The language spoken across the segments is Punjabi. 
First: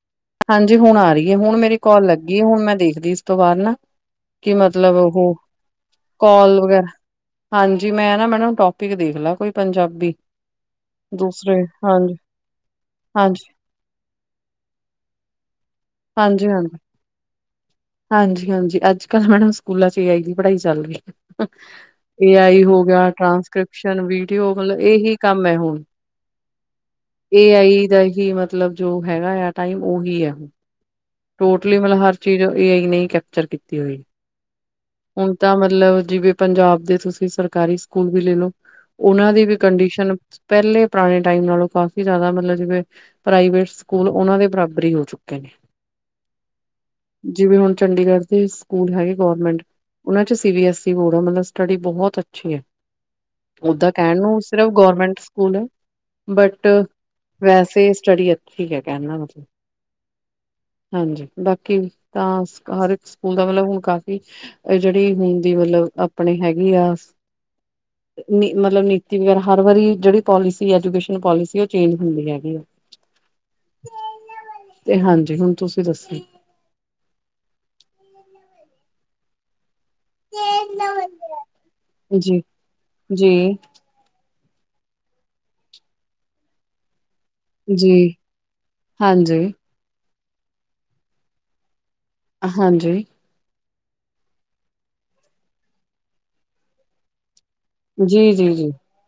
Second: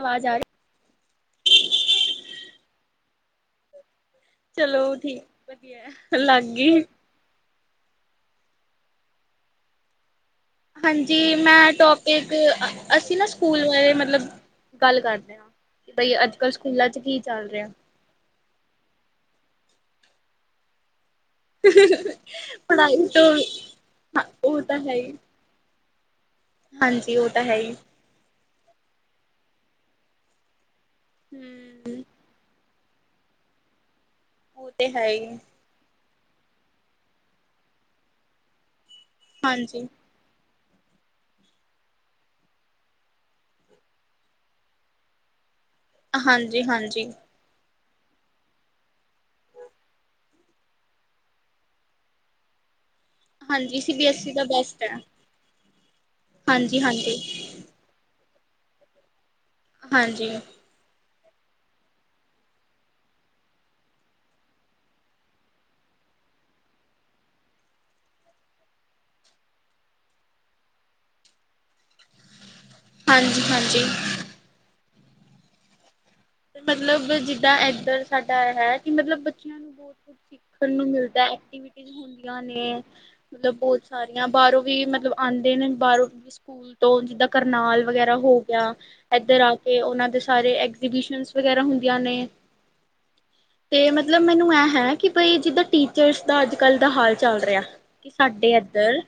ਆਵਾਜ਼ ਆ ਰਹੀ ਹਾਂਜੀ ਹੁਣ ਆ ਰਹੀ ਹੈ ਹੁਣ ਮੇਰੀ ਕੋਲ ਲੱਗੀ ਹੁਣ ਮੈਂ ਦੇਖਦੀ ਤੋਂ ਬਾਅਦ ਨਾ ਕਿ ਮਤਲਬ ਚਲੋ ਠੀਕ ਉਹ ਵਧੀਆ ਲੱਗ ਕਾਲ ਗਈ ਵਗੈਰਾ ਹਾਂਜੀ ਮੈਂ ਨਾ ਮੈ ਟੋਪਿਕ ਦੇਖ ਲਾ ਕੋਈ ਪੰਜਾਬੀ ਹਾਂਜੀ ਦੂਸਰੇ ਮੈਂ ਹਾਂਜੀ ਟੋਪਿਕ ਅਸੀਂ ਨਾ ਹਾਂਜੀ ਸਕੂਲ ਬਾਰੇ ਮਤਲਬ ਗੱਲ ਕਰਦੇ ਹ ਬਈ ਅੱਜ ਹਾਂਜੀ ਕੱਲ੍ਹ ਹਾਂਜੀ ਸਕੂਾਂ ਚ ਕੀ ਚੱਲ ਰਿਹਾ ਹਾਂਜੀ ਹਾਂਜੀ ਅੱਜ ਕੱਲ ਮੈਡਮ ਸਕੂਲਾਂ ਚ ਹੀ ਆਏਗੀ ਪੜ੍ਹਾਈ ਚੱਲ ਰਹੀ ਹੈ ਏ ਆਈ ਹੋ ਪੜ੍ਹਾਈ ਗਿਆ, ਤੋਂ ਟ੍ਰਾਂਸਕ੍ਰਿਪਸ਼ਨ ਹਾਂ ਵੀਡੀਓ ਉਹ ਤਾਂ ਮਤਲਬ ਹੈ ਹੀ ਇਹੀ ਕੰਮ ਹੈ ਹੁਣ ਹਾਂਜੀ ਉਹ ਤਾਂ ਇਹ ਹੈ ਹੀ ਆਈ ਦਾ ਹੀ ਮਤਲਬ ਮਤਲਬ ਜੋ ਹੈਗਾ ਆ ਟਾਈਮ ਉਹੀ ਹੈੁ ਟੋਟਲੀ ਮਤਲਬ ਹਮ ਹਰ ਚੀਜ਼ ਏ ਆਈ ਨੇ ਕੈਪਚਰ ਕੀਤੀ ਹੋਈ ਉਹ ਤੇ ਹੈ ਹੁਣ ਹੀ ਤਾਂ ਮਤਲਬ ਜਿਵੇਂ ਪੰਜਾਬ ਦੇ ਤੁਸੀਂ ਸਰਕਾਰੀ ਸਕੂਲ ਵੀ ਲੈ ਲਓ। ਉਹਨਾਂ ਦੀ ਵੀ ਹਾਂਜੀ ਕੰਡੀਸ਼ਨ ਪਹਿਲੇ ਪੁਰਾਣੇ ਟਾਈਮ ਨਾਲੋਂ ਕਾਫੀ ਜ਼ਿਆਦਾ ਮਤਲਬ ਜਿਵੇਂ ਪ੍ਰਾਈਵੇਟ ਸਕੂਲ ਉਹਨਾਂ ਦੇ ਬਰਾਬਰ ਹੀ ਹੋ ਚੁੱਕੇ ਨੇ। ਹਾਂਜੀ-ਹਾਂਜੀ। ਜਿਵੇਂ ਹੁਣ ਚੰਡੀਗੜ੍ਹ ਦੇ ਸਕੂਲ ਹੈਗੇ ਗੋਰਮੈਂਟ, ਉਨ੍ਹਾਂ 'ਚ C B S E board ਆ, ਮਤਲਬ ਸਟੱਡੀ ਬਹੁਤ ਅੱਛੀ ਆ। ਹਾਂਜੀ ਓਦਾਂ ਸੀ ਬੀ ਕਹਿਣ ਐੱਸ ਈ ਨੂੰ ਦਾ ਸਿਰਫ ਬੈਸਟ ਹੈ ਗੌਰਮੈਂਟ ਸਕੂਲ ਹੈ, ਬਟ ਹਾਂਜੀ ਹਾਂਜੀ ਵੈਸੇ ਸਟੱਡੀ ਇ ਠੀਕ ਹੈ, ਕਹਿਣ ਦਾ ਮਤਲਬ ਹਾਂਜੀ। ਹਾਂਜੀ, ਬਾਕੀ ਤਾਂ ਹਰ ਸਕੂਲ ਦਾ ਮਤਲਬ ਹੁ ਕਾਫੀ ਜਿਹੜੀ ਹਣ ਦੀ ਮਤਲਬ ਆਪਣੇ ਹੈਗੀ ਆ, ਮਤਲਬ ਨੀਤੀ ਵਗੈਰਾ ਹਰ ਵਾਰੀ ਜਿਹੜੀ ਪੋਲਿਸੀ, ਐਜੂਕੇਸ਼ਨ ਪੋਲਿਸੀ, ਉਹ ਚੇਂਜ ਹੁੰਦੀ ਹੈਗੀ ਆ। ਹਾਂਜੀ-ਹਾਂਜੀ। ਤੇ ਹਾਂਜੀ ਹੁਣ ਤੁਸੀਂ ਦੱਸੋ। ਤੇ ਮਤਲਬ ਜਿੱਦਾਂ ਇੱਧਰ ਸਾਡਾ ਹੈ। ਮਤਲਬ ਬੱਚਿਆਂ ਨੂੰ ਬਹੁਤ ਕੁ ਸਿੱਖਣ ਨੂੰ ਮਿਲਦਾ, ਐਕਟੀਵਿਟੀ ਜੀ ਹੁੰਦੀਆਂ ਨੇ ਮਤਲਬ ਜੀ ਬਹੁਤ ਸਾਰੀਆਂ ਬਾਹਰੋਂ ਵੀ ਮਤਲਬ ਆਉਂਦੇ ਨੇ, ਬਾਹਰੋਂ ਸਕੂਲ ਤੋਂ ਜਿੱਦਾਂ ਕਰਨਾਲ ਜੀ ਵਗੈਰਾ ਹੋ ਗਿਆ ਏਧਰ ਹਾਂਜੀ ਆ ਕੇ ਉਹਨਾਂ ਦੇ ਸਾਰੇ ਐਗਜ਼ੀਬਿਸ਼ਨ ਵਗੈਰਾ ਹੁੰ ਹਾਂਜੀ। ਤੇ ਮਤਲਬ ਮੈਨੂੰ ਇਹ ਹੈ ਕਿ, ਬਈ ਜਿੱਦਾਂ ਟੀਚਰਸ ਦਾ ਅੱਜ ਕੱਲ ਦਾ ਹਾਲ ਚੱਲ ਰਿਹਾ ਹੈ। ਕਿ ਜੀ ਸਾਡੇ ਜੀ ਜੀ ਇੱਧਰ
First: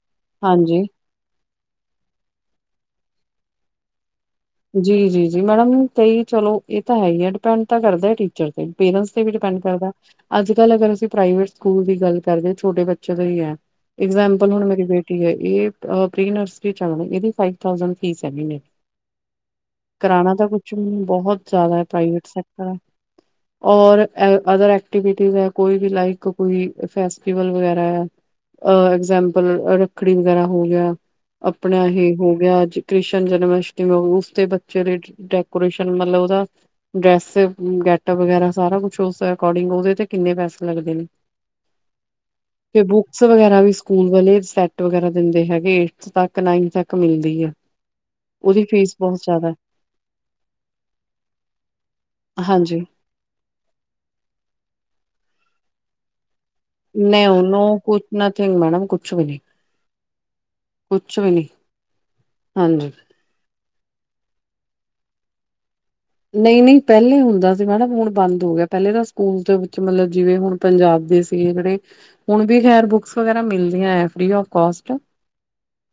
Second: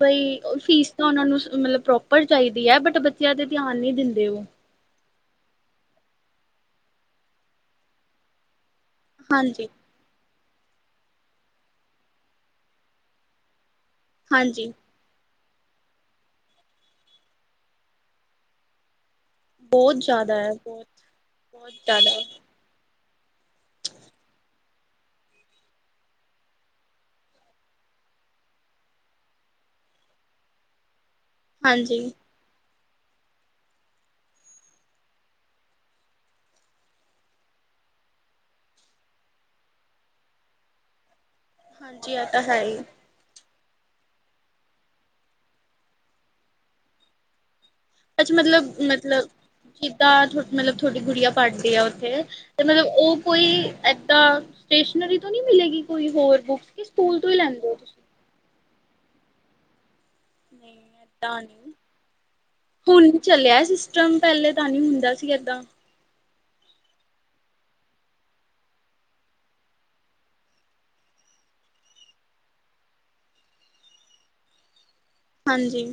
ਬਈ ਹਾਂਜੀ ਫੀਸ ਤਾਂ ਉਹਨਾ ਨੂੰ। ਮਤਲਬ ਪ੍ਰੋਪਰ ਚਾਹੀਦੀ ਹੈ, ਬਟ ਬੱਚਿਆਂ 'ਤੇ ਧਿਆਨ ਨਹੀਂ ਦਿੰਦੇ ਉਹ। ਜੀ, ਜੀ, ਜੀ, ਮੈਡਮ, ਕਈ ਚਲੋ ਇਹ ਤਾਂ ਹੈ ਹੀ ਹੈ ਡਿਪੈਂਡ ਤਾਂ ਕਰਦਾ ਟੀਚਰ ਤੇ। ਪੇਰੈਂਸ ਤੇ ਵੀ ਡਿਪੈਂਡ ਹਾਂਜੀ ਕਰਦਾ ਹੈ। ਅੱਜ ਕੱਲ੍ਹ ਅਗਰ ਅਸੀਂ ਪ੍ਰਵੇਟ ਸਕੂਲ ਦੀ ਗੱਲ ਕਰਦੇ ਹਾਂ ਛੋਟੇ ਬੱਚੇ ਤੋਂ ਹੀ ਹੈ। ਇਗਜਾਮਪਲ ਹੁਣ ਹਾਂਜੀ ਮੇਰੀ ਬੇਟੀ ਹੈ ਇਹ। ਇਹ ਪ੍ਰੀਸਰੀ 'ਚ ਆ ਹੁਣ ਇਹਦੀ ਫਾਈਵ ਥਾਊ ਜੈਟ ਫੀਸ ਹੈ, ਮਹੀਨੇ ਦੀ। ਬਹੁਤ ਕਰਾਣਾ ਜ਼ਿਆਦਾ ਤਾਂ ਹੈ ਕੁਛ ਵੀ ਬਹੁਤ ਨਹੀਂ ਬਹੁਤ ਜ਼ਿਆਦਾ ਹੈ, ਪ੍ਰਾਈਵੇਟ ਸੈਕਟਰ ਹੈ। ਔਰ ਅਦਰ ਐਕਟੀਵਿਟੀਜ਼ ਹੈ, ਕੋਈ ਵੀ ਲਾਈਕ ਕੋਈ ਫੈਸਟੀਵਲ ਵਗੈਰਾ ਹੈ, ਐਗਜਾਮਪਲ ਰੱਖੜੀ ਵਗੈਰਾ ਹੋ ਗਿਆ। ਆਪਣਾ ਹਾਂਜੀ ਇਹ ਹੋ ਗਿਆ ਅੱਜ। ਕ੍ਰਿਸ਼ਨ ਜਨਮਸ਼ਟਮੀ। ਤੇ ਉਸ ਬੱਚੇ ਦੇ ਡੈਕੋਰੇਸ਼ਨ ਮਤਲਬ ਉਹਦਾ ਡਰੈਸ ਗੈਟ ਵਗੈਰਾ ਸਾਰਾ ਕੁਛ ਉਸ ਅਕੋਰਡਿੰਗ ਉਹਦੇ ਤੇ ਕਿੰਨੇ ਪੈਸੇ ਲੱਗਦੇ ਨੇ। ਹਾਂਜੀ ਇਹ ਤਾਂ ਹੈ ਹੀ ਫਿਰ ਬੁੱਕਸ ਵਗੈਰਾ ਵੀ। ਸਕੂਲ ਵਾਲੇ ਸੈਟ ਵਗੈਰਾ ਦਿੰਦੇ ਹੈਗੇ, ਏਥੇ ਤੱਕ ਨਾਈਨਥ ਤੱਕ ਮਿਲਦੀ ਆ। ਇਹ 'ਚ ਮਤਲਬ ਮਤਲਬ ਜਿੱਦਾਂ ਮਤਲਬ ਥੋਡੀ ਗੁੱਡੀਆ ਪੜਦੀ ਆ ਉੱਥੇ ਹੈ। ਤੇ ਹਾਂਜੀ ਮਤਲਬ ਉਹ ਕੋਈ ਏਦਾਂ ਸਟੇਸ਼ਨਰੀ। ਉੱਥੋਂ ਨੀ ਮਿਲੇਗੀ ਕੋਈ ਹੋਰ ਬੁਕ ਮੈਂ ਉਹ ਨੂੰ ਕੁਝ ਨਥਿੰਗ ਮੈਡਮ ਕੁਛ ਵੀ ਨਹੀਂ। ਨਹੀਂ ਕੁਛ ਵੀ ਏਦਾਂ ਨਹੀਂ ਨੀ ਹਾਂਜੀ ਹੁਣ ਚੱਲਿਆ ਐ। ਸਿਸਟਮ ਪਹਿਲੇ ਤਾਂ ਨਹੀ ਹੁੰਦਾ ਸੀ ਏਦਾਂ। ਨਹੀਂ ਨਹੀਂ ਪਹਿਲੇ ਹੁੰਦਾ ਸੀ ਮੈਡਮ ਹੁਣ ਬੰਦ ਹੋ ਗਿਆ ਪਹਿਲੇ ਤਾਂ ਸਕੂਲ ਦੇ ਵਿੱਚ ਮਤਲਬ ਜਿਵੇ ਹੁਣ ਪੰਜਾਬ ਦੇ ਸੀ ਜਿਹੜੇ ਹੁਣ ਵੀ ਖ਼ੈਰ ਬੁੱਕਸ ਵਗੈਰਾ ਮਿਲਦੀਆਂ ਫ੍ਰੀ ਅਫਕੋਸਟ। ਹਾਂਜੀ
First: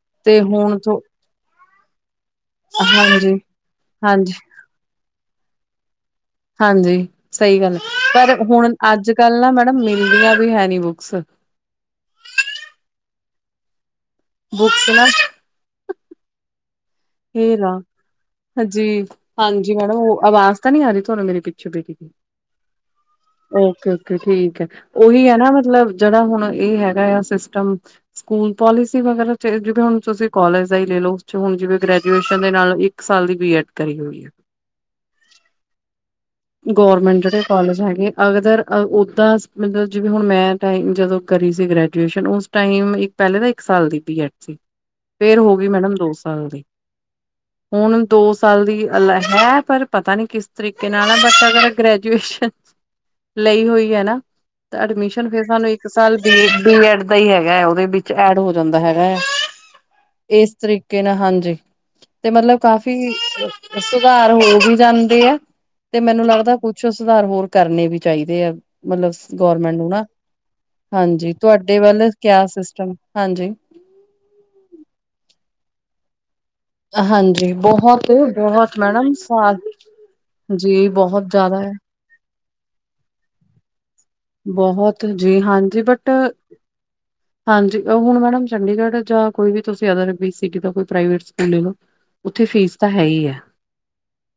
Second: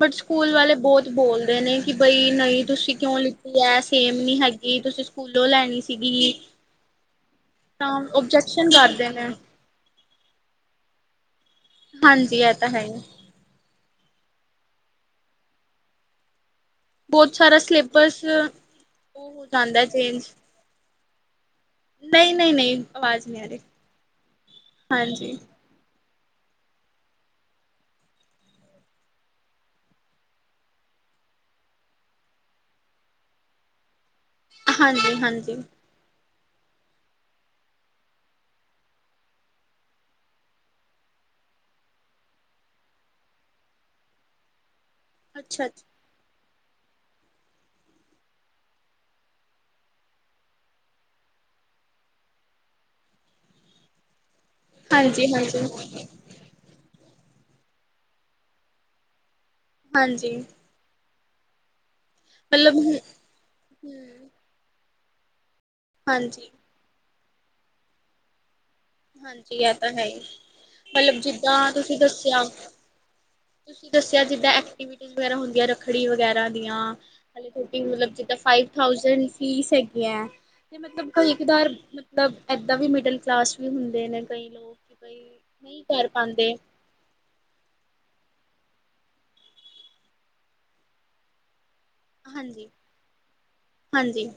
ਬਟ ਸਕੂਲ ਵਾਲੇ ਤੋਂ ਬਹੁਤ ਬੋਲਦੇ ਨੇ? ਕਿ ਬਈ ਨਹੀਂ ਤੁਸੀਂ ਕਿਉਂ ਹਾਂਜੀ-ਹਾਂਜੀ, ਲਿੱਤੀ ਹੈ ਸੇਮ ਹਾਂਜੀ ਨਹੀ ਹੈਗੀ ਤੁਸੀਂ ਸਕੂਲੋਂ ਲੈਣੀ ਸੀਗੀ ਹਾਂਜੀ ਸਹੀ ਗੱਲ ਹੈ। ਤਾਂ ਪਰ ਓਬਜੈਕਸ਼ਨ ਹੁਣ ਕਰਦੇ ਨੇ? ਅੱਜ-ਕੱਲ੍ਹ ਨਾ ਮੈਡਮ ਮਿਲਦੀਆਂ ਵੀ ਹੈ ਨੀ ਬੁੱਕਸ ਹਾਂਜੀ ਇਹ ਤਾਂ ਹੈ ਹੀ। ਬੁੱਕਸ ਨਾ। ਬਹੁਤ ਇਹ ਸਾਰਾ ਲਾ ਸਿਲੇਬਸ ਉਹ ਹਾਂਜੀ ਹੋ ਹਾਂਜੀ ਜਾਂਦਾ ਮੈਡਮ ਉਹ ਚੇਂਜ ਆਵਾਜ਼ ਤਾਂ ਨੀ ਆ ਰਹੀ ਤੁਹਾਨੂੰ ਮੇਰੇ ਪਿੱਛੇ ਬੈਠ ਕੋਈ ਨਹੀਂ ਨਹੀਂ ਨਹੀਂ ਆਵਾਜ਼ ਨਹੀਂ ਆ ਰਹੀ ਓਕੇ ਓਕੇ ਠੀਕ ਹੈ ਉਹੀ ਹੈ ਹਾਂਜੀ ਨਾ ਮਤਲਬ। ਜਿਹੜਾ ਹੁਣ ਇਹ ਹੈਗਾ ਆ ਸਿਸਟਮ ਸਕੂਲ ਪੋਲਿਸੀ ਵਗੈਰਾ ਜਿਵੇਂ ਹੁਣ ਤੁਸੀਂ ਕੋਲਜ ਦਾ ਹੀ ਲੈ ਲਓ ਉਸ ਚ ਹੁਣ ਜਿਵੇਂ ਗ੍ਰੈਜੂਏਸ਼ਨ। ਗ੍ਰੈਜੂਏਸ਼ਨ ਦੇ ਨਾਲ ਇੱਕ ਸਾਲ ਦੀ ਬੀ ਐਡ ਕਰੀ ਹੋਈ ਹੈ। ਹਾਂਜੀ ਹਾਂਜੀ। ਗੌਰਮੈਂਟ ਜਿਹੜੇ ਕੋਲਜ ਹੈਗੇ ਅਗਦਰਰ ਉਦਾਂ ਮਤਲਬ ਜਿਵੇਂ ਹੁਣ ਮੈਂ ਟਾਈਮ ਜਦੋਂ ਕਰੀ ਸੀ ਗ੍ਰੈਜੂਏਸ਼ਨ ਉਸ ਟਾਈਮ ਇੱਕ ਪਹਿਲੇ ਤੇ ਇੱਕ ਸਾਲ ਦੀ ਬੀ ਐਡ ਸੀ। ਫੇਰ ਹੋ ਅੱਛਾ ਗਈ ਅੱਛਾ ਮੈਡਮ ਦੋ ਸਾਲ ਦੀ? ਹੁਣ ਦੋ ਸਾਲ ਦੀ ਅਲੱਗ ਹੈ ਪਰ ਪਤਾ ਨਹੀਂ ਕਿਸ ਤਰੀਕੇ ਨਾਲ ਬਟ ਅਗਰ ਗ੍ਰੈਜੂਏਸ਼ਨ ਲਈ ਹੋਈ ਹੈ ਨਾ। ਤਾ ਐਡਮਿਸ਼ਨ ਹਾਂਜੀ ਫਿਰ ਹਾਂਜੀ ਸਾਨੂੰ ਇੱਕ ਸਾਲ ਬੀ ਬੀ ਐੱਡ। ਇਦਾ ਹੀ ਹੈਗਾ ਹੈ ਉਹਦੇ ਵਿੱਚ ਐਡ ਹੋ ਜਾਂਦਾ ਹੈਗਾ ਹੈ। ਹਾਂਜੀ ਇਸ ਤਰੀਕੇ ਨਾਲ ਹਾਂਜੀ ਤੇ ਮਤਲਬ ਕਾਫ਼ੀ ਹਮ ਸੁਧਾਰ ਹੋ ਵਿ ਜਾਂਦਾ [unintelligible] ਤੇ ਮੈਨੂੰ ਹਾਂਜੀ ਲੱਗਦਾ ਕੁੱਛ ਸੁਧਾਰ ਹੋਰ ਕਰਨੇ ਵੀ ਚਾਹੀਦੇ ਆ ਮਤਲਬ ਹਾਂਜੀ ਇਹ ਗੌਰਮੈਂਟ ਨੂੰ ਤਾਂ ਨਾ ਹੈ ਹੀ ਮਤਲਬ ਹਾਂਜੀ ਜਿੱਦਾਂ ਤੁਹਾਡੇ ਤੁਸੀਂ ਵੱਲ ਦੱਸਿਆ ਕਿਆ ਸਿਸਟਮ ਹਾਂਜੀ ਤੁਸੀਂ ਦੱਸਿਆ ਜਿੱਦਾਂ ਐਕਟੀਵਿਟੀ ਵਗੈਰਾ ਹੁੰਦੀਆਂ ਰੱਖੜੀ ਵਗੈਰਾ ਹਾਲੇ ਹਾਂਜੀ ਤੁੋ ਬਹੁਤ ਮਤਲਬ ਜਿੱਦਾਂ ਫਾਇਫ ਬਹੁਤ ਮੈਡਮ ਠਾੳਜੇਨ ਸਾ ਫੀਸ ਹੈਗੀ ਆ ਤੇ ਜੀ ਮਤਲਬ ਬਹੁਤ ਕਈ ਜ਼ਿਆਦਾ ਕਦਾਰ ਹੈ ਮਤਲਬ ਇੱਦਾਂ ਵੀ ਮਿਡਲ ਕਲਾਸ ਹ ਹ ਦੇ ਨੇ ਕਈ ਲੋਕ ਬਹੁਤ ਕਈ ਜੀ ਨਹੀਂ ਹਾਂਜੀ ਕਰ ਬਟ ਪਾਉਂਦੇ ਹਾਂਜੀ ਹੁਣ ਮੈਡਮ ਚੰਡੀਗੜ੍ਹ ਜਾਂ ਕੋਈ ਵੀ ਤੁਸੀਂ ਅਦਰ ਬਦਿਕ ਦਾ ਕੋਈ ਪ੍ਰਾਈਵੇਟ ਸਕੂਲਿੰਗ ਉੱਥੇ ਹਾਂਜੀ ਫ਼ੀਸ ਤਾਂ ਹੈ ਹੀ ਹੈ ਹਾਂਜੀ,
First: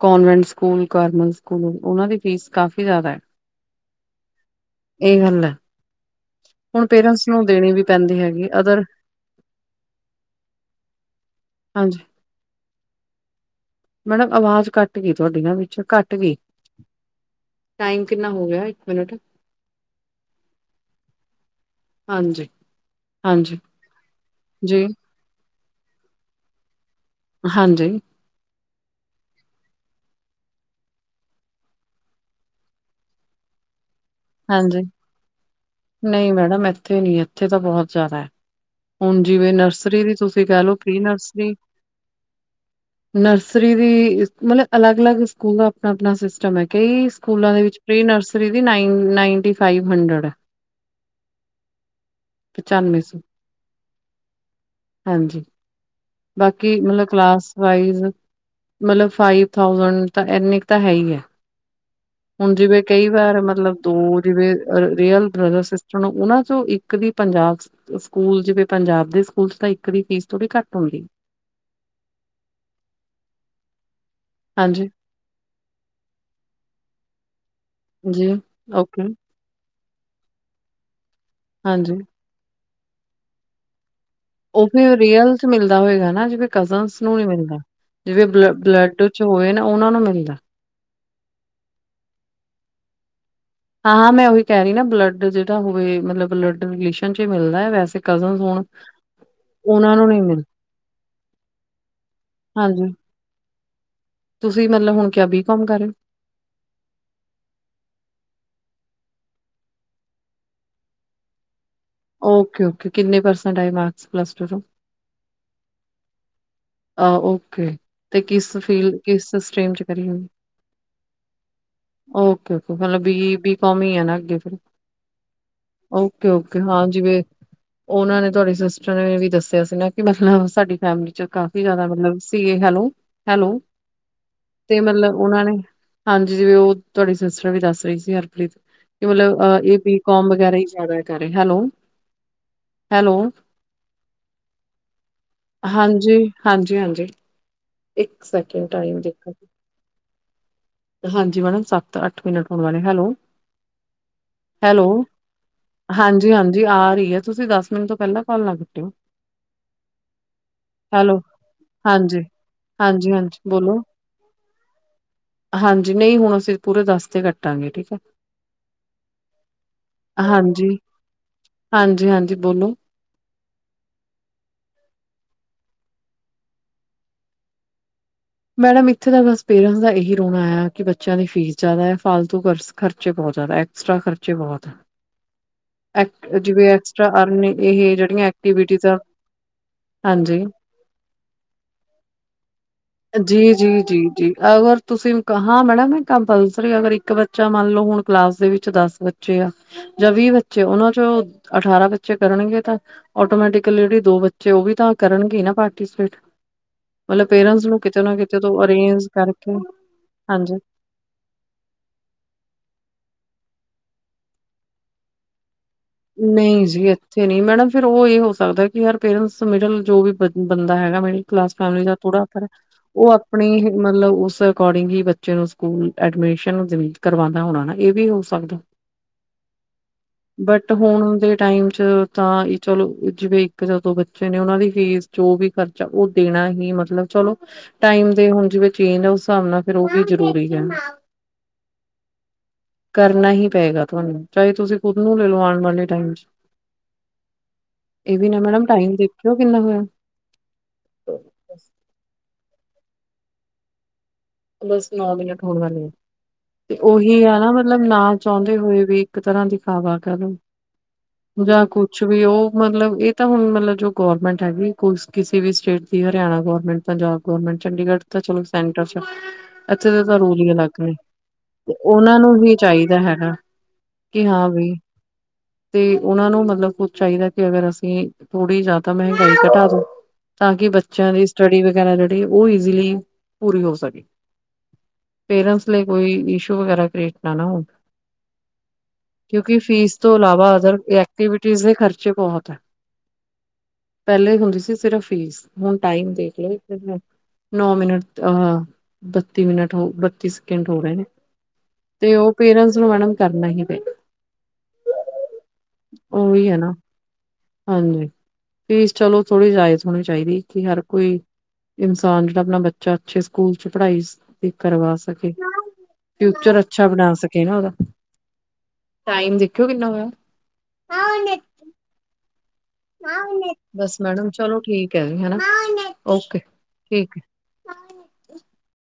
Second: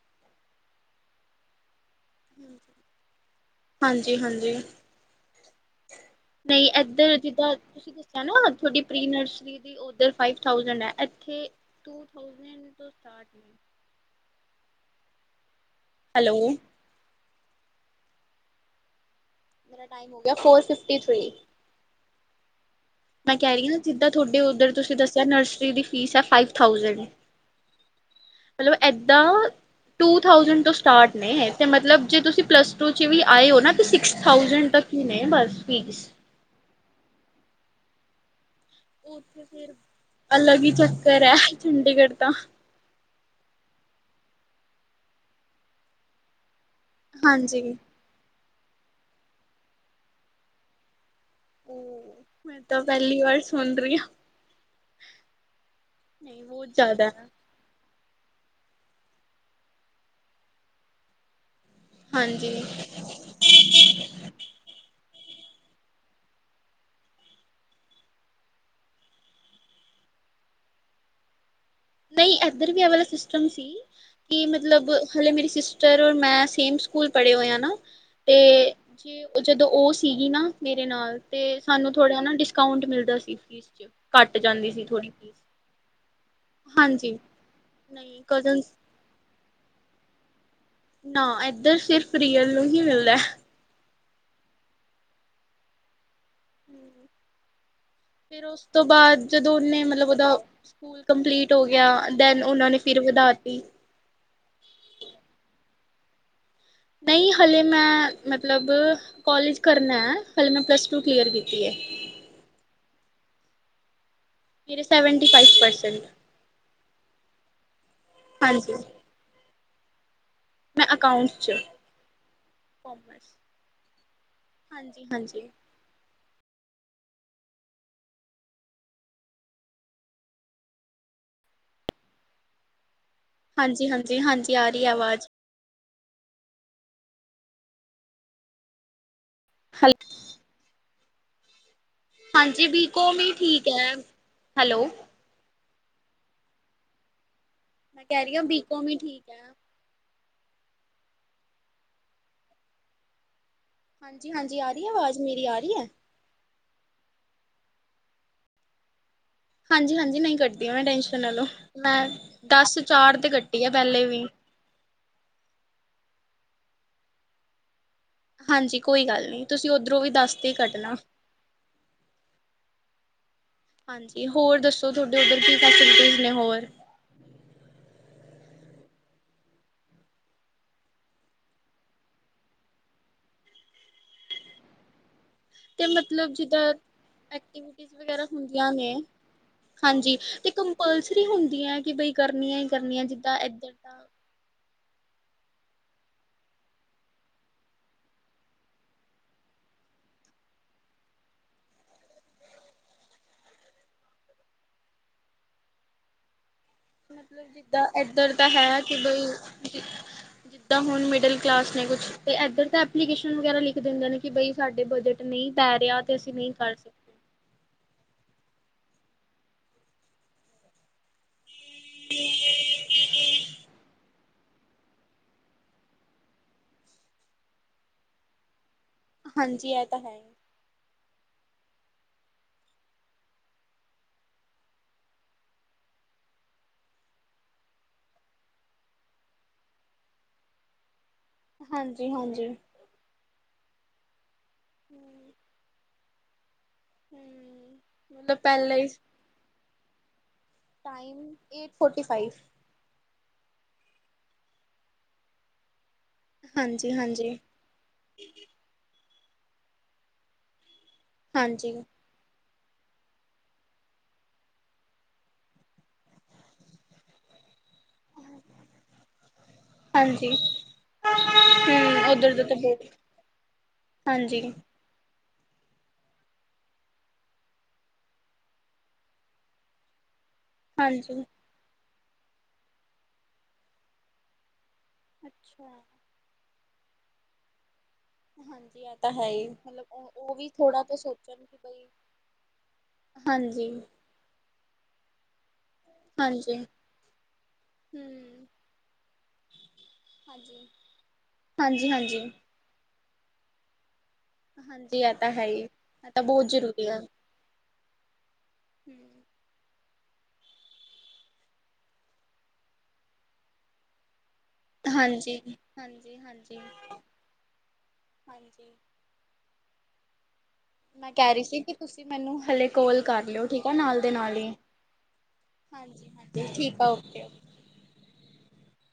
ਕਨਵੈਂਟ ਸਕੂਲ ਕਾਰਮਲ ਸਕੂਲ ਉਹਨਾਂ ਦੀ ਫੀਸ ਕਾਫ਼ੀ ਜ਼ਿਆਦਾ ਹੈ ਹਾਂਜੀ, ਹਾਂਜੀ। ਇਹ ਗੱਲ ਹੈ ਨਹੀਂ ਹੁਣ ਇੱਧਰ ਪੇਰੈਂਟਸ ਨੂੰ ਜਿੱਦਾਂ ਦੇਣੀ ਵੀ ਤੁਸੀਂ ਪੈਂਦੀ ਦੱਸਿਆ ਨਾ ਹੈਗੀ ਤੁਹਾਡੀ ਅਦਰ ਪ੍ਰੀ ਨਰਸਰੀ ਦੀ ਉੱਧਰ ਫਾਈਵ ਥਾਊਜੈਂਡ ਹੈ ਇੱਥੇ ਹਾਂਜੀ ਟੂ ਥਾਊਜੈਂਡ ਤੋਂ ਸਟਾਰਟ ਨੇ। ਮੈਡਮ ਆਵਾਜ਼ ਘੱਟ ਗਈ ਤੁਹਾਡੀ ਨਾ ਵੀ। ਘੱਟ ਗੀ। ਹੈਲੋ ਟਾਈਮ ਕਿੰਨਾ ਹੋ ਗਿਆ ਇੱਕ ਮਿੰਨਟ ਮੇਰਾ ਟਾਈਮ ਹੋ ਗਿਆ ਫੋਰ ਫਿਫਟੀ ਥ੍ਰਰੀ। ਹਾਂਜੀ, ਮੈਂ ਕਹਿ ਹਾਂਜੀ ਰਹੀ ਹਾਂ ਨਾ ਜਿੱਦਾਂ ਤੁਹਾਡੇ ਉੱਧਰ ਜੀ ਤੁਸੀਂ ਦੱਸਿਆ ਨਰਸ ਰੀ ਦੀ ਫੀਸ ਹੈ ਫਾਈਵ ਥਾਊਜੈਂਡ। ਹਾਂਜੀ, ਮਤਲਬ ਏਦਾਂ ਟੂ ਥਾਊਜੈਂਡ ਤੋਂ ਸਟਾਰਟ ਨੇ ਤੇ ਮਤਲਬ ਜੇ ਤੁਸੀਂ ਪਲੱਸ ਟੂ ਚ ਵੀ ਆਏ ਹੋ ਨਾ ਸਿਕਸ ਥਾਊਸੈਂਡ ਹਾਂਜੀ, ਤੱਕ ਹੀ ਨੇ ਬਸ ਫੀਸ ਨਹੀਂ ਮੈਡਮ ਇੱਥੇ ਨੀ ਇੱਥੇ ਤਾਂ ਬਹੁਤ ਜਾਦਾ ਐ। ਉੱਥੇ ਫਿਰ ਕਹਿ ਅਲੱਗ ਹੀ ਲਓ ਪ੍ਰੀ ਚੱਕਰ ਐ ਨਰਸਰੀ ਚੰਡੀਗੜ੍ਹ ਤਾਂ ਨਰਸਰੀ ਦੀ ਮਤਲਬ ਅਲੱਗ -ਅਲੱਗ ਸਕੂਲ ਦਾ ਆਪਣਾ ਆਪਣਾ ਸਿਸਟਮ ਐ। ਕਈ ਸਕੂਲਾਂ ਦੇ ਹਾਂਜੀ ਵਿੱਚ ਪ੍ਰੀ ਨਰਸ ਰੀ ਦੀ ਨਾਈਨ ਨਾਈਨਟੀ ਫਾਈਵ ਹੰਡਰਡ ਹੈ। ਉਹ ਮੈਂ ਤਾਂ ਪਚਾਨਵੇਂ ਸੌ ਪਹਿਲੀ ਵਾਰ ਸੁਣ ਰਹੀ ਹਾਂ ਹਾਂਜੀ, ਨਹੀਂ ਬਹੁਤ ਬਾਕੀ ਮਤਲਬ ਜ਼ਿਆਦਾ ਹੈ ਕਲਾਸ ਵਾਈਜ਼ ਮਤਲਬ ਫਾਈਵ ਥਾਊਸੈਂਡ ਤਾਂ ਇੰਨੇ ਕੁ ਤਾਂ ਹੈ ਹੀ ਹੈ। ਹੁਣ ਹਾਂਜੀ ਜਿਵੇਂ ਕਈ ਵਾਰ ਮਤਲਬ ਦੋ ਜਿਵੇਂ ਰੀਅਲ ਬ੍ਰਦਰ ਸਿਸਟਰ ਨੂੰ ਉਹਨਾਂ ਚੋਂ ਇੱਕ ਦੀ ਪੰਜਾਬ ਸਕੂਲ ਜਿਵੇਂ ਪੰਜਾਬ ਦੇ ਸਕੂਲ ਚ ਤਾਂ ਇੱਕ ਦੀ ਫੀਸ ਥੋੜ੍ਹੀ ਘੱਟ ਹੁੰਦੀ। ਨਹੀਂ ਏਧਰ ਵੀ ਆ ਵਾਲਾ ਸਿਸਟਮ ਸੀ। ਕਿ ਹਾਂਜੀ ਮਤਲਬ ਹਾਲੇ ਮੇਰੀ ਸਿਸਟਰ ਔਰ ਮੈਂ ਸੇਮ ਸਕੂਲ ਸਕੂਲ ਪੜੇ ਹੋਏ ਆ। ਜੀ ਤੇ ਓਕੇ ਜੇ ਜਦੋਂ ਉਸ ਸੀਗੀ ਨਾ ਮੇਰੇ ਨਾਲ ਤੇ ਸਾਨੂੰ ਹਾਂਜੀ ਥੋੜਾ ਨਾ ਡਿਸ ਕਾਊਂਟ ਮਿਲਦਾ ਸੀ ਫੀਸ ਚ। ਘੱਟ ਉਹ ਜਾਂਦੀ ਸੀ ਫੇਰ ਥੋੜ੍ਹੀ ਫੀਸ ਰੀਅਲ ਚ ਮਿਲਦਾ ਹੋਏਗਾ ਨਾ ਜਿਵੇ ਕਜ਼ਨਸ ਨੂੰ ਹਾਂਜੀ ਨੀ ਮਿਲਦਾ, ਨਹੀਂ ਜਿਵੇਂ ਕਜ਼ਨ ਬਲੱਡ ਚ ਹੋਏ ਨਾ ਉਹਨਾਂ ਨੂੰ ਮਿਲ ਓਦਾ ਨਾਂ ਏਧਰ ਸਿਰਫ ਰੀਅਲ ਨੂੰ ਹੀ ਮਿਲਦਾ। ਹਾਂਹਾਂ, ਮੈਂ ਉਹੀ ਕਹਿ ਰਹੀ ਨਾਂ ਬਲੱਡ ਜਿਹੜਾ ਹੋਵੇ ਮਤਲਬ ਬਲਡ ਰਿਲੇਸ਼ਨ ਚ ਮਿਲਦਾ ਐ, ਵੈਸੇ ਕਜ਼ਨਸ ਫਿਰ ਹੋਣ ਉਸ ਤੋਂ ਬਾਅਦ ਜਦੋਂ ਉਹਨੇ ਉਹਨਾਂ ਨੂੰ ਮਤਲਬ ਨੀਂ ਉਹਦਾ ਮਿਲ। ਸਕੂਲ ਕੰਪਲੀਟ ਹੋ ਗਿਆ ਦੈਨ ਉਹਨਾਂ ਨੇ ਹਾਂਜੀ, ਫਿਰ ਵਧਾਤੀ ਤੁਸੀਂ ਮਤਲਬ ਹੁਣ ਕਿਆ ਬੀ ਕਮ ਕਰ ਰਹੇ ਹੋ। ਨਈਂ ਹਾਲੇ ਮੈਂ ਮਤਲਬ ਕਾਲਜ ਕਰਨਾ ਐ, ਹਾਲੇ ਮੈਂ ਪਲੱਸ ਟੂ ਕਲੀਅਰ ਕੀਤੀ ਏ। ਓਕੇ, ਓਕੇ, ਕਿੰਨੇ ਪਰਸੈਂਟ ਆਈ ਮਾਰਕਸ ਪਲੱਸ ਟੂ ਚੋਂ ਮੇਰੇ ਸੈਵਨਟੀ ਫਾਈਵ ਪਰਸੈਂਟ। ਆਹ ਓਕੇ ਤੇ ਕਿਸ ਹਾਂਜੀ ਫੀਲ ਕਿਸ ਸਟੀ੍ਮ ਚ ਕਰੀ ਏ? ਮੈਂ ਅਕਾਊਂਟ 'ਚ ਓਕੇ ਓਕੇ, ਮਤਲਬ ਕੋਮਰਸ ਬੀ ਬੀ ਕੌਮ ਈ ਆ ਨਾਂ ਅੱਗੇ ਫਿਰ ਹਾਂਜੀ ਹਾਂਜੀ ਓਕੇ ਓਕੇ। ਹਾਂ, ਜਿਵੇਂ ਉਹਨਾਂ ਨੇ ਤੁਹਾਡੇ ਸਿਸਟਰ ਨੇ ਵੀ ਦੱਸਿਆ ਸੀ ਨਾਂ ਕਿ ਮਤਲਬ ਸਾਡੀ ਫੈਮਿਲੀ ਚ ਕਾਫ ਜ਼ਿਆਦਾ ਮਤਲਬ ਸੀਗੇ ਹੈਲੋ। ਹਾਂਜੀ, ਹਾਂਜੀ ਹਾਂਜੀ ਆ ਤੇ ਰਹੀ ਐ ਮਤਲਬ ਆਵਾਜ਼ ਉਹਨਾਂ ਨੇ ਹਾਂਜੀ ਜਿ ਉਹ ਤੁਹਾਡੀ ਸਿਸਟਰ ਵੀ ਦੱਸ ਰਹੀ ਸੀ ਹਰਪ੍ਰੀਤ ਮਤਲਬਹ ਇਹ ਬੀ ਕੋਮ ਵਗੈਰਾ ਹੀ ਜ਼ਿਆਦਾ ਕਰ ਹੈਲੋ ਹਾਂਜੀ ਬੀ ਹੈਲੋ ਕੌਮ ਹੀ ਠੀਕ ਐ, ਹੈਲੋ ਹਾਂਜੀ। ਹਾਂਜੀ ਹਾਂਜੀ। ਮੈਂ ਕਹਿ ਇੱਕ ਰਹੀ ਹਾਂ ਸੈਕਿੰਡ ਬੀਕੋਮ ਹੀ ਟਾਈਮ ਠੀਕ ਦੇਖਣ ਹੈ। ਹਾਂਜੀ, ਮੈਡਮ ਸੱਤ-ਅੱਠ ਮਿੰਟ ਹੋਣ ਵਾਲੇ, ਹੈਲੋ! ਹਾਂਜੀ ਹਾਂਜੀ ਆ ਰਹੀ ਐ, ਆਵਾਜ਼ ਮੇਰੀ ਆ ਰਹੀ ਐ। ਜੀ ਆ ਰਹੀ ਐ, ਤੁਸੀਂ ਦਸ ਮਿੰਟ ਤੋਂ ਪਹਿਲਾਂ ਕਾਲ ਨਾਂ ਕੱਟਿਓ। ਹਾਂਜੀ, ਹਾਂਜੀ ਨਈਂ ਕੱਟਦੀ ਆ ਮੈਂ ਹੈਲੋ ਟੈਸ਼ਨ ਨਾਂ ਲੋ, ਮੈਂ ਹਾਂਜੀ ਦਸ ਹਾਂਜੀ ਚਾਰ ਤੇ ਹਾਂਜੀ ਕੱਟੀ ਆ ਬੋਲੋ ਪਹਿਲੇ ਵੀ। ਹਾਂਜੀ, ਨਈਂ ਹੁਣ ਅਸੀਂ ਪੂਰੇ ਦੱਸ ਤੇ ਕੱਟਾਂਗੇ ਠੀਕ ਐ। ਹਾਂਜੀ, ਕੋਈ ਗੱਲ ਨੀਂ ਤੁਸੀਂ ਉੱਧਰੋਂ ਵੀ ਦਸ ਤੇ ਹਾਂਜੀ ਕੱਟਣਾ। ਹਾਂਜੀ-ਹਾਂਜੀ ਬੋਲੋ। ਹਾਂਜੀ, ਹੋਰ ਦੱਸੋ ਤੁਹਾਡੇ ਉੱਧਰ ਕੀ ਫੈਸਿਲਿਟੀਜ਼ ਨੇ ਹੋਰ। ਮੈਡਮ ਇੱਥੇ ਦਾ ਬਸ ਪੇਰੈਂਟਸ ਦਾ ਇਹੀ ਰੋਣਾ ਆ ਕਿ ਬੱਚਿਆਂ ਦੀ ਫ਼ੀਸ ਜ਼ਿਆਦਾ ਫਾਲਤੂ ਖਰਚੇ ਬਹੁਤ ਜ਼ਿਆਦਾ, ਐਕਸਟਰਾ ਖਰਚੇ ਬਹੁਤ ਹੈ। ਤੇ ਮਤਲਬ ਜਿਦਾਂ ਐਕਟੀਵਿਟੀਜ ਇਹ ਵਗੈਰਾ ਜਿਹੜੀਆਂ ਹੁੰਦੀਆਂ ਐਕਟੀਵਿਟੀਜ਼ ਨੇਂ, ਆ ਹਾਂਜੀ, ਤੇ ਕੰਪਲਸਰੀ ਹੁੰਦੀਆ ਐਕਿ ਬਈ ਕਰਨੀਆਂ ਉ ਕਰਨੀਆਂ। ਜੀ, ਜਿੱਦਾਂ ਇੱਧਰ ਜੀ, ਤਾਂ ਜੀ, ਜੀ ਅਗਰ ਤੁਸੀਂ ਹਾਂ, ਮੈਡਮ ਕੰਪਲਸਰੀ ਅਗਰ ਇੱਕ ਬੱਚਾ ਮੰਨ ਲੋ ਹੁਣ ਕਲਾਸ ਦੇ ਵਿੱਚ ਦਸ ਬੱਚੇ ਆ ਜਾਂ ਵੀਹ ਬੱਚੇ ਉਹਨਾ ਚੋਂ ਅਠਾਰਾਂ ਬੱਚੇ ਕਰਨਗੇ ਤਾਂ ਆਟੋਮੈਟਿਕਲੀ ਜਿਹੜੇ ਦੋ ਬੱਚੇ ਉਹ ਵੀ ਤਾਂ ਕਰਨਗੇ ਨਾਂ ਪਾਰਟੀਸਪੇਟ ਮਤਲਬ ਪੇਰੈਂਟਸ ਨੂੰ ਜਿੱਦਾਂ ਕਿਤੇ ਨਾ ਇੱਧਰ ਕਿਤੇ ਤਾਂ ਤੋਂ ਹੈ ਕਿ ਅਰੇਂਜ ਕਰਕੇ ਕੇਵਲ ਹਾਂਜੀ। ਜਿੱਦਾਂ ਹੁਣ ਮਿਡਲ ਕਲਾਸ ਨੇਂ ਕੁਛ ਤੇ ਇੱਧਰ ਦਾ ਐਪਲੀਕੇਸ਼ਨ ਸ਼ਨ ਵਗੈਰਾ ਲਿਖ ਦਿੰਦੇ ਨੇਂ ਕਿ ਬਈ ਸਾਡੇ ਬਜਟ ਨਈਂ। ਨਈਂ ਜੀ ਇੱਥੇ ਨਈਂ, ਮੈਡਮ ਫਿਰ ਉਹ ਇਹ ਹੋ ਸਕਦਾ ਯਾਰ ਪੇਰੈਂਟਸ ਮਿਡਲ ਜੋ ਵੀ ਬੰਦਾ ਹੈਗਾ ਮਿਡਲ ਕਲਾਸ ਫੈਮਲੀ ਦਾ ਥੋੜਾ ਫ ਉਹ ਆਪਣੀ ਮਤਲਬ, ਅਕੋਡਿੰਗ ਹੀ ਬੱਚੇ ਨੂੰ ਸਕੂਲ ਐਡਮਿਸ਼ਨ ਕਰਵਾਉਦਾ ਹੋਣਾ ਨਾ ਇਹ ਵੀ ਹੋ ਸਕਦਾ। ਹਾਂਜੀ ਇਹ ਤਾਂ ਹੈ ਹੀ। ਬਟ ਹੁਣ ਦੇ ਟਾਈਮ ਚ ਤਾਂ ਚਲੋ ਜਿਵੇ ਇੱਕ ਜਾਂ ਦੋ ਬੱਚੇ ਨੇ ਓਨਾ ਦੀ ਫੀਸ ਜੋ ਵੀ ਖਰਚਾ ਉਹ ਦੇਣਾ ਹੀ ਮਤਲਬ ਚਲੋ ਟਾਈਮ ਦੇ ਹੁਣ ਜਿਵੇ ਚੇਂਜ ਆ ਉਸ ਹਿਸਾਬ ਨਾਲ ਵੀ ਜਰੂਰੀ ਹੈ, ਹਾਂਜੀ, ਹਾਂਜੀ, ਕਰਨਾ ਹੀ ਪਏਗਾ ਤੁਹਾਨੂੰ ਚਾਹੇ ਤੁਸੀਂ ਖੁਦ ਨੂੰ ਲੈ ਹਮ ਲਓ ਆ ਦੇ ਟਾਈਮ ਚ, ਇਹ ਵੀ ਮਤਲਬ ਨਾ ਮੈਡਮ, ਪਹਿਲਾਂ ਹੀ ਟਾਈਮ ਦੇਖਿਓ ਕਿੰਨਾ ਹੋਇਆ, ਟਾਈਮ, ਏਟ ਫੋਰਟੀ ਫਾਈਵ। ਬਸ ਨੌ ਮਿੰਟ ਹੋਣ ਵਾਲੇ ਆ। ਤੇ ਉਹੀ ਹਾਂਜੀ-ਹਾਂਜੀ, ਹੈ ਨਾ ਮਤਲਬ ਨਾ ਚਾਹੁੰਦੇ ਹੋਏ ਵੀ ਇੱਕ ਤਰ੍ਹਾਂ ਦੀ ਖਾਵਾ ਕਹਿ ਲਓ। ਜਾਂ ਹਾਂਜੀ। ਕੁਛ ਵੀ ਉਹ ਮਤਲਬ, ਇਹ ਤਾਂ ਹੁਣ ਮਤਲਬ ਜੋ ਗੌਰਮੈਂਟ ਹੈਗੀ ਕੋਈ ਕਿਸੇ ਵੀ ਸਟੇਟ ਦੀ ਹਰਿਆਣਾ ਗੌਰਮੈਂਟ ਪੰਜਾਬ ਗੌਰਮੈਂਟ ਚੰਡੀਗੜ੍ਹ ਤਾਂ ਚਲੋ ਸੈਂਟਰ, ਇੱਥੇ ਦੇ ਤਾਂ ਹਾਂਜੀ, ਰੂਲ ਹੀ ਅਲੱਗ ਨੇ, ਤੇ ਹੂੰ ਉਹਨਾਂ ਉੱਧਰ ਨੂੰ ਦਾ ਵੀ ਤਾਂ ਬਹੁਤ ਚਾਹੀਦਾ ਹੈਗਾ, ਕਿ ਹਾਂ ਹਾਂਜੀ-ਹਾਂਜੀ। ਬਈ ਤੇ ਉਹਨਾਂ ਨੂੰ ਮਤਲਬ ਕੁਛ ਚਾਹੀਦਾ ਕਿ ਅਗਰ ਅਸੀਂ, ਥੋੜ੍ਹੀ ਜਾਂ ਤਾਂ ਮਹਿੰਗਾਈ ਘਟਾ ਦੋ ਤਾਂ ਕਿ ਬੱਚਿਆਂ ਦੀ ਸਟੱਡੀ ਵਗੈਰ ਉਹ ਇਜ਼ੀਲੀ ਪੂਰੀ ਹੋ ਸਕੇ। ਪੇਰੈਂਟਸ ਅੱਛਾ, ਲਈ ਕੋਈਸ਼ ਵਗੈਰਾ [unintelligible] ਨਾ। ਹਾਂਜੀ ਇਹ ਤਾਂ ਹੈ ਹੀ ਕਿਉਂਕਿ ਮਤਲਬ ਫੀਸ ਉਹ ਤੋਂ ਉਹ ਵੀ ਇਲਾਵਾ ਅਦਰ ਥੋੜਾ ਤਾਂ ਸੋਚਣ ਕਿ ਐਕਟੀਵਿਟੀਜ਼ ਦੇ ਬਈ ਖਰਚੇ ਬਹੁਤ ਹੈ। ਹਾਂਜੀ। ਸਿਰਫ਼ ਫੀਸ ਹੁਣ ਟਾਈਮ ਦੇਖ ਲਓ ਨੌ ਮਿੰਟ ਹੂੰ, ਅਹ ਬੱਤੀ ਮਿੰਟ ਹੋ ਬੱਤੀ ਹਾਂਜੀ। ਸੈਕਿੰਡ ਹੋ ਰਹੇ ਨੇ ਹਾਂਜੀ-ਹਾਂਜੀ, ਤੇ ਉਹ ਪੇਰੈਂਟਸ ਮਣਨ ਕਰਨਾ ਹੀ ਪ ਹਾਂਜੀ ਇਹ ਤਾਂ ਹੈ ਹੀ ਇਹ ਤਾਂ ਬਹੁਤ ਉਹੀ ਹੈ ਨਾ ਜ਼ਰੂਰੀ ਆ। ਹਾਂਜੀ। ਫੀਸ ਚਲੋ ਥੋੜੀ ਜਾਇਜ਼। ਹੋਣੀ ਚਾਹੀਦੀ ਕਿ ਹਰ ਕੋਈ ਇਨਸਾਨ ਜਿਹੜਾ ਆਪਣਾ ਬੱਚਾ ਅੱਛੇ ਸਕੂਲ [unintelligible] ਕਰਵਾ ਸਕੇ ਹਾਂਜੀ-ਹਾਂਜੀ-ਹਾਂਜੀ, ਹਾਂਜੀ। ਫਿਊਚਰ ਅੱਛਾ ਹਾਂਜੀ ਬਣਾ ਸਕੇ ਨਾ ਉਹਦਾ ਹਾਂਜੀ ਟਾਈਮ ਦੇਖਿਓ ਕਿੰਨਾ ਹੋਇਆ? ਮੈਂ ਕਹਿ ਰਹੀ ਸੀ ਕਿ ਤੁਸੀਂ ਮੈਨੂੰ ਹਾਲੇ। ਬਸ ਮੈਡਮ ਚਲੋ ਠੀਕ ਹੈ ਜੀ ਹਨ ਓਕੇ ਹਾਂਜੀ-ਹਾਂਜੀ, ਆ ਠੀਕ। ਓਕੇ-ਓਕੇ।